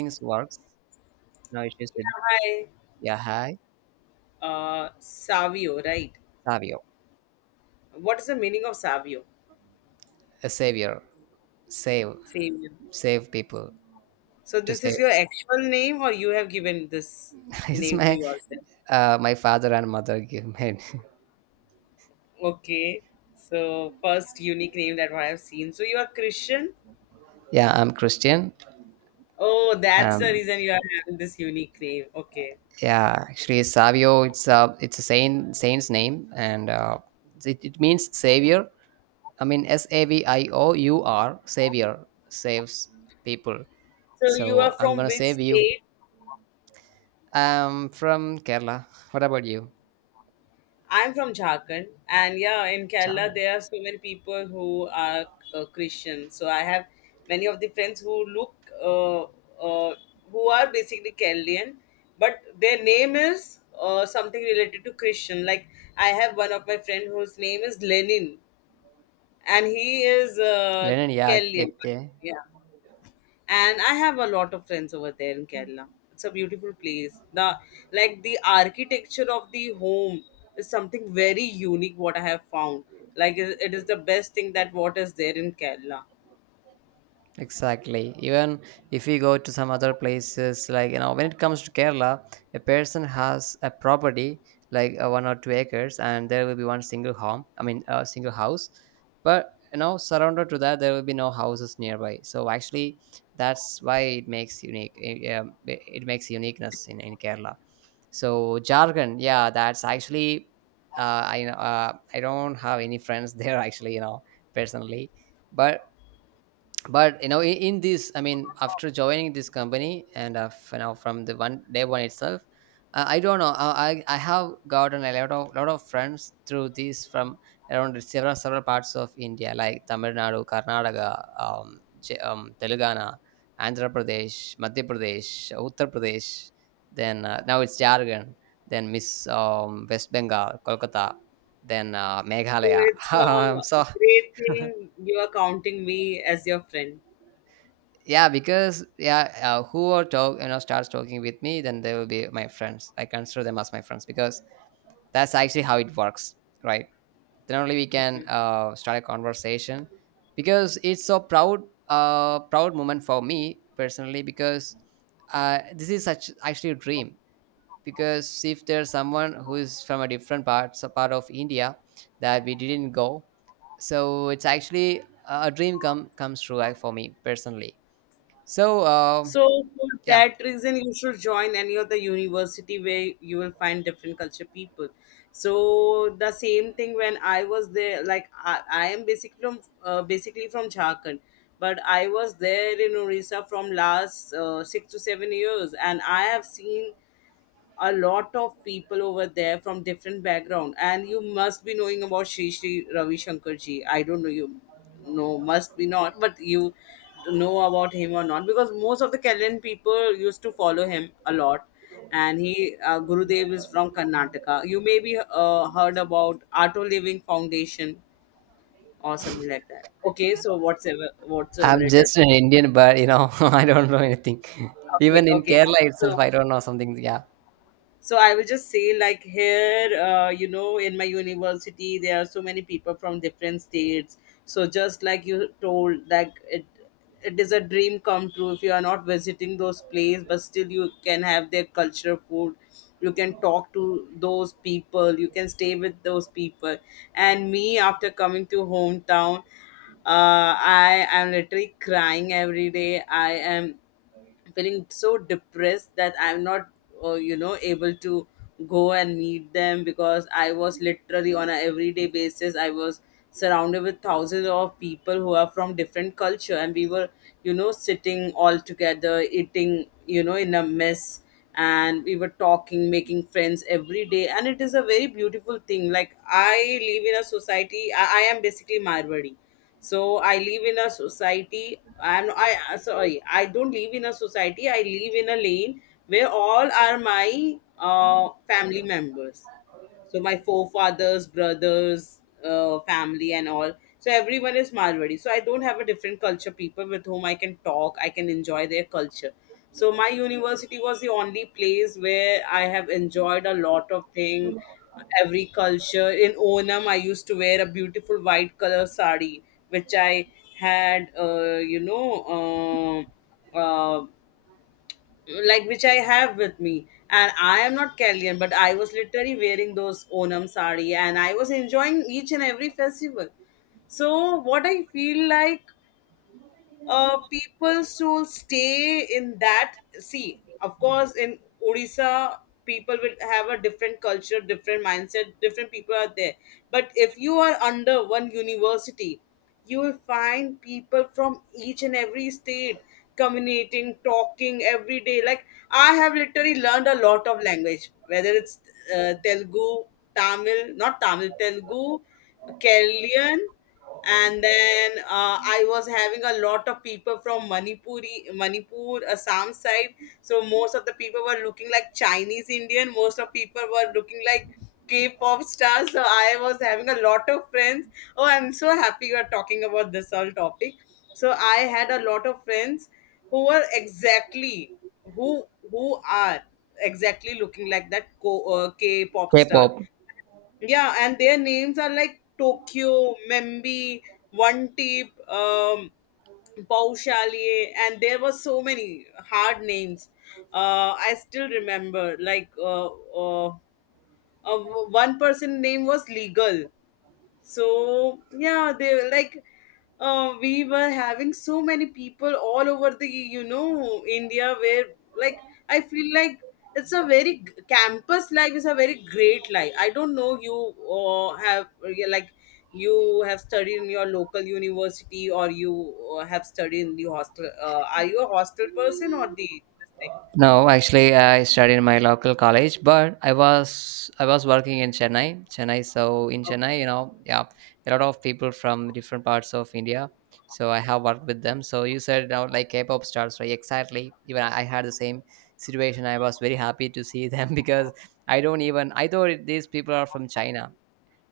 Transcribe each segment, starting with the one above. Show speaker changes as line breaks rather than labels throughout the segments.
Things works. No issues with.
By
Yeah, hi.
Savio, right?
Savio.
What is the meaning of Savio?
A savior. Save.
Savio.
Save people.
So
To
this is
save.
your actual name, or you have given this
It's
name to
my,
yourself?
my father and mother give me.
Okay. So first unique name that I have seen. So you are Christian.
Yeah, I'm Christian.
Oh, that's the
um
reason you are having this unique name. Okay.
yeah, actually Savio, it's a saint's name. And it means savior. I mean, saviour. Savior. Saves people.
So you are
So I'm
from
gonna
which
save you.
state?
I'm from Kerala. What about you?
I'm from Jharkhand, and yeah, in Kerala
Ciao.
there are so many people who are Christian. So I have many of the friends who look uh, uh, who are basically Keralian, but their name is something related to Christian. Like I have one of my friend whose name is Lenin, and he is
Lennon, yeah.
Keralian.
Okay.
Yeah, and I have a lot of friends over there in Kerala. It's a beautiful place. The like the architecture of the home is something very unique. What I have found, like it is the best thing that what is there in Kerala.
Exactly. Even if we go to some other places, like, when it comes to Kerala, a person has a property like 1 or 2 acres, and there will be one single home. I mean, a single house. But you know, surrounded to that, there will be no houses nearby. So actually, that's why it makes unique. It makes uniqueness in Kerala. So Jharkhand, yeah, that's actually. Uh, I don't have any friends there actually, you know, personally. But you know, in this, I mean, after joining this company and now from the one day one itself, I don't know, I have gotten a lot of friends through this, from around several parts of India, like Tamil Nadu, Karnataka, um, Telangana, Andhra Pradesh, Madhya Pradesh, Uttar Pradesh, then now it's Jharkhand, then Miss, West Bengal, Kolkata, then
So
Meghalaya.
it's
I'm so.
a great thing. You are counting me as your friend.
Yeah, because, yeah, who are talk you know starts talking with me, then they will be my friends. I consider them as my friends, because that's actually how it works, right? Then only we can start a conversation, because it's so proud moment for me personally, because this is such actually a dream. Because if there's someone who is from a different part of India that we didn't go, so it's actually a dream comes true, like for me, personally. So,
So for
yeah,
that reason, you should join any of the university where you will find different culture people. So the same thing when I was there, like I am basically from Jharkhand, but I was there in Orissa from last 6 to 7 years, and I have seen a lot of people over there from different background and you must be knowing about Shri Shri Ravi Shankar ji. I don't know you know must be not but you know about him or not because most of the Kerala people used to follow him a lot and he Gurudev is from Karnataka. You maybe heard about Auto Living Foundation or something like that. Okay, so whatsoever
I'm
it is.
just an Indian, but, I don't know anything.
Okay,
Even in
okay.
Kerala itself,
So.
I don't know something. Yeah,
So I will just say like here you know in my university there are so many people from different states so just like you told like it is a dream come true if you are not visiting those places but still you can have their culture food, you can talk to those people, you can stay with those people. And me after coming to hometown, I am literally crying every day. I am feeling so depressed that I'm not, you know, able to go and meet them because I was literally on a everyday basis. I was surrounded with thousands of people who are from different culture, and we were, you know, sitting all together, eating, you know, in a mess, and we were talking, making friends every day, and it is a very beautiful thing. Like I live in a society. I am basically Marwari, so I live in a society. And I sorry, I don't live in a society, I live in a lane where all are my family members, so my forefathers, brothers, family and all. So everyone is Marwari, so I don't have a different culture people with whom I can talk, I can enjoy their culture. So my university was the only place where I have enjoyed a lot of thing. Every culture, in Onam I used to wear a beautiful white color sari which I had uh, uh, like which I have with me. And I am not Kellyan, but I was literally wearing those Onam sari and I was enjoying each and every festival. So what I feel like people still stay in that. See, of course, in Odisha, people will have a different culture, different mindset, different people are there. But if you are under one university, you will find people from each and every state communicating, talking every day. Like, I have literally learned a lot of language, whether it's Telugu, Tamil, not Tamil, Telugu, Keralian, and then I was having a lot of people from Manipuri, Manipur, Assam side. So most of the people were looking like Chinese Indian, most of people were looking like K-pop stars, so I was having a lot of friends. Oh, I'm so happy you are talking about this whole topic. So I had a lot of friends who were exactly who who are exactly looking like that K-pop star.
K-pop.
Yeah, and their names are like Tokyo, Membi, One Teep, Paushaliye, and there were so many hard names. I still remember, like, uh, uh, one person name was Legal. So yeah, they were like, we were having so many people all over the you know India where like I feel like it's a campus life is a very great life. I don't know you have, yeah, like, you have studied in your local university or you have studied in the hostel? Are you a hostel person or the this thing?
No, actually, I studied in my local college, but I was working in Chennai. Chennai, so in Chennai, yeah, a lot of people from different parts of India. So I have worked with them. So you said now like K-pop stars, right? Exactly. Even I had the same situation. I was very happy to see them because I don't even, these people are from China.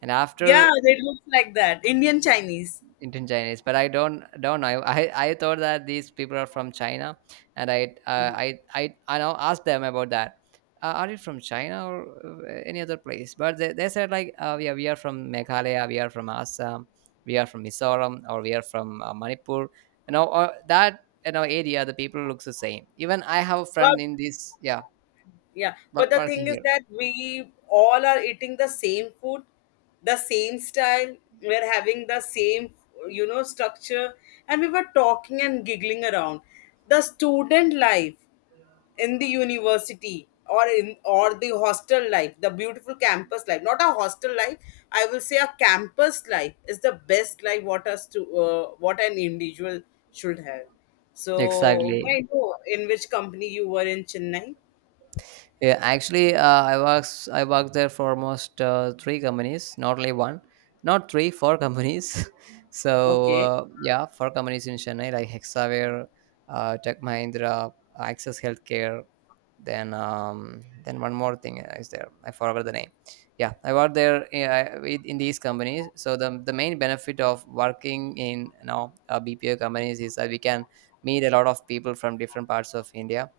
And after,
Yeah, it looks like that Indian Chinese.
Indian Chinese, but I don't know. I thought that these people are from China, and I I now asked them about that. Are you from China or any other place? But they said like, yeah, we are from Meghalaya, we are from Assam, we are from Mizoram, or we are from Manipur. Or that, area, the people looks the same. Even I have a
But
friend in this, yeah,
yeah, but the
working
thing is
here.
that we all are eating the same food, the same style, we're having the same, you know, structure, and we were talking and giggling around. The student life in the university or in or the hostel life, the beautiful campus life, not a hostel life, I will say a campus life is the best life what us to what an individual should have. So,
Exactly.
may I know in which company you were in Chennai?
Yeah, actually, I works I worked there for almost three companies, not only one, not three, four companies. So,
Okay.
yeah, four companies in Chennai, like Hexaware, Tech Mahindra, Access Healthcare, then one more thing is there, I forgot the name. Yeah, I worked there, in these companies. So the main benefit of working in, BPO companies is that we can meet a lot of people from different parts of India.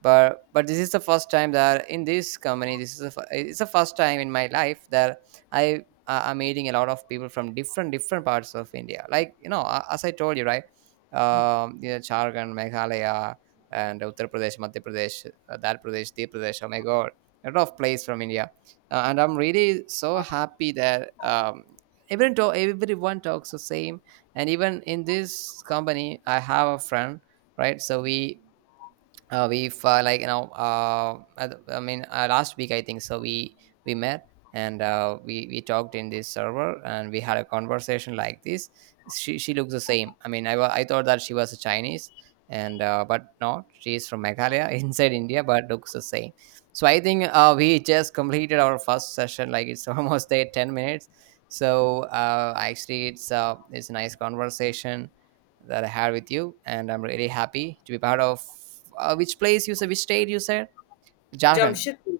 But this is the first time that in this company, this is the, fir- it's the first time in my life that I am meeting a lot of people from different parts of India, like, as I told you, right? Jharkhand, Meghalaya, and Uttar Pradesh, Madhya Pradesh, that Pradesh, the Pradesh. Oh my God, a lot of plays from India, and I'm really so happy that, everyone talks the same. And even in this company, I have a friend, right? So we we've I mean, last week, I think, so we met, and we talked in this server, and we had a conversation like this. She looks the same. I mean, I thought that she was a Chinese, and but no, she is from Meghalaya, inside India, but looks the same. So I think we just completed our first session, like it's almost there 10 minutes. So, actually it's a nice conversation that I had with you, and I'm really happy to be part of. Which place you said? Which state you said? Jharkhand.
Jamshedpur.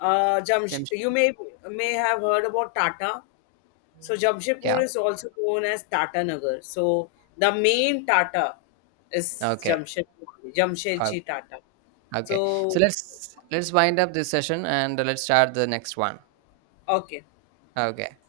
James-
You may have heard about Tata. So Jamshedpur
Yeah.
is also known as Tata Nagar. So the main Tata is
Okay.
Jamshedpur,
Uh,
Jamshedji Tata.
okay. So
So
let's wind up this session, and let's start the next one.
okay,
Okay.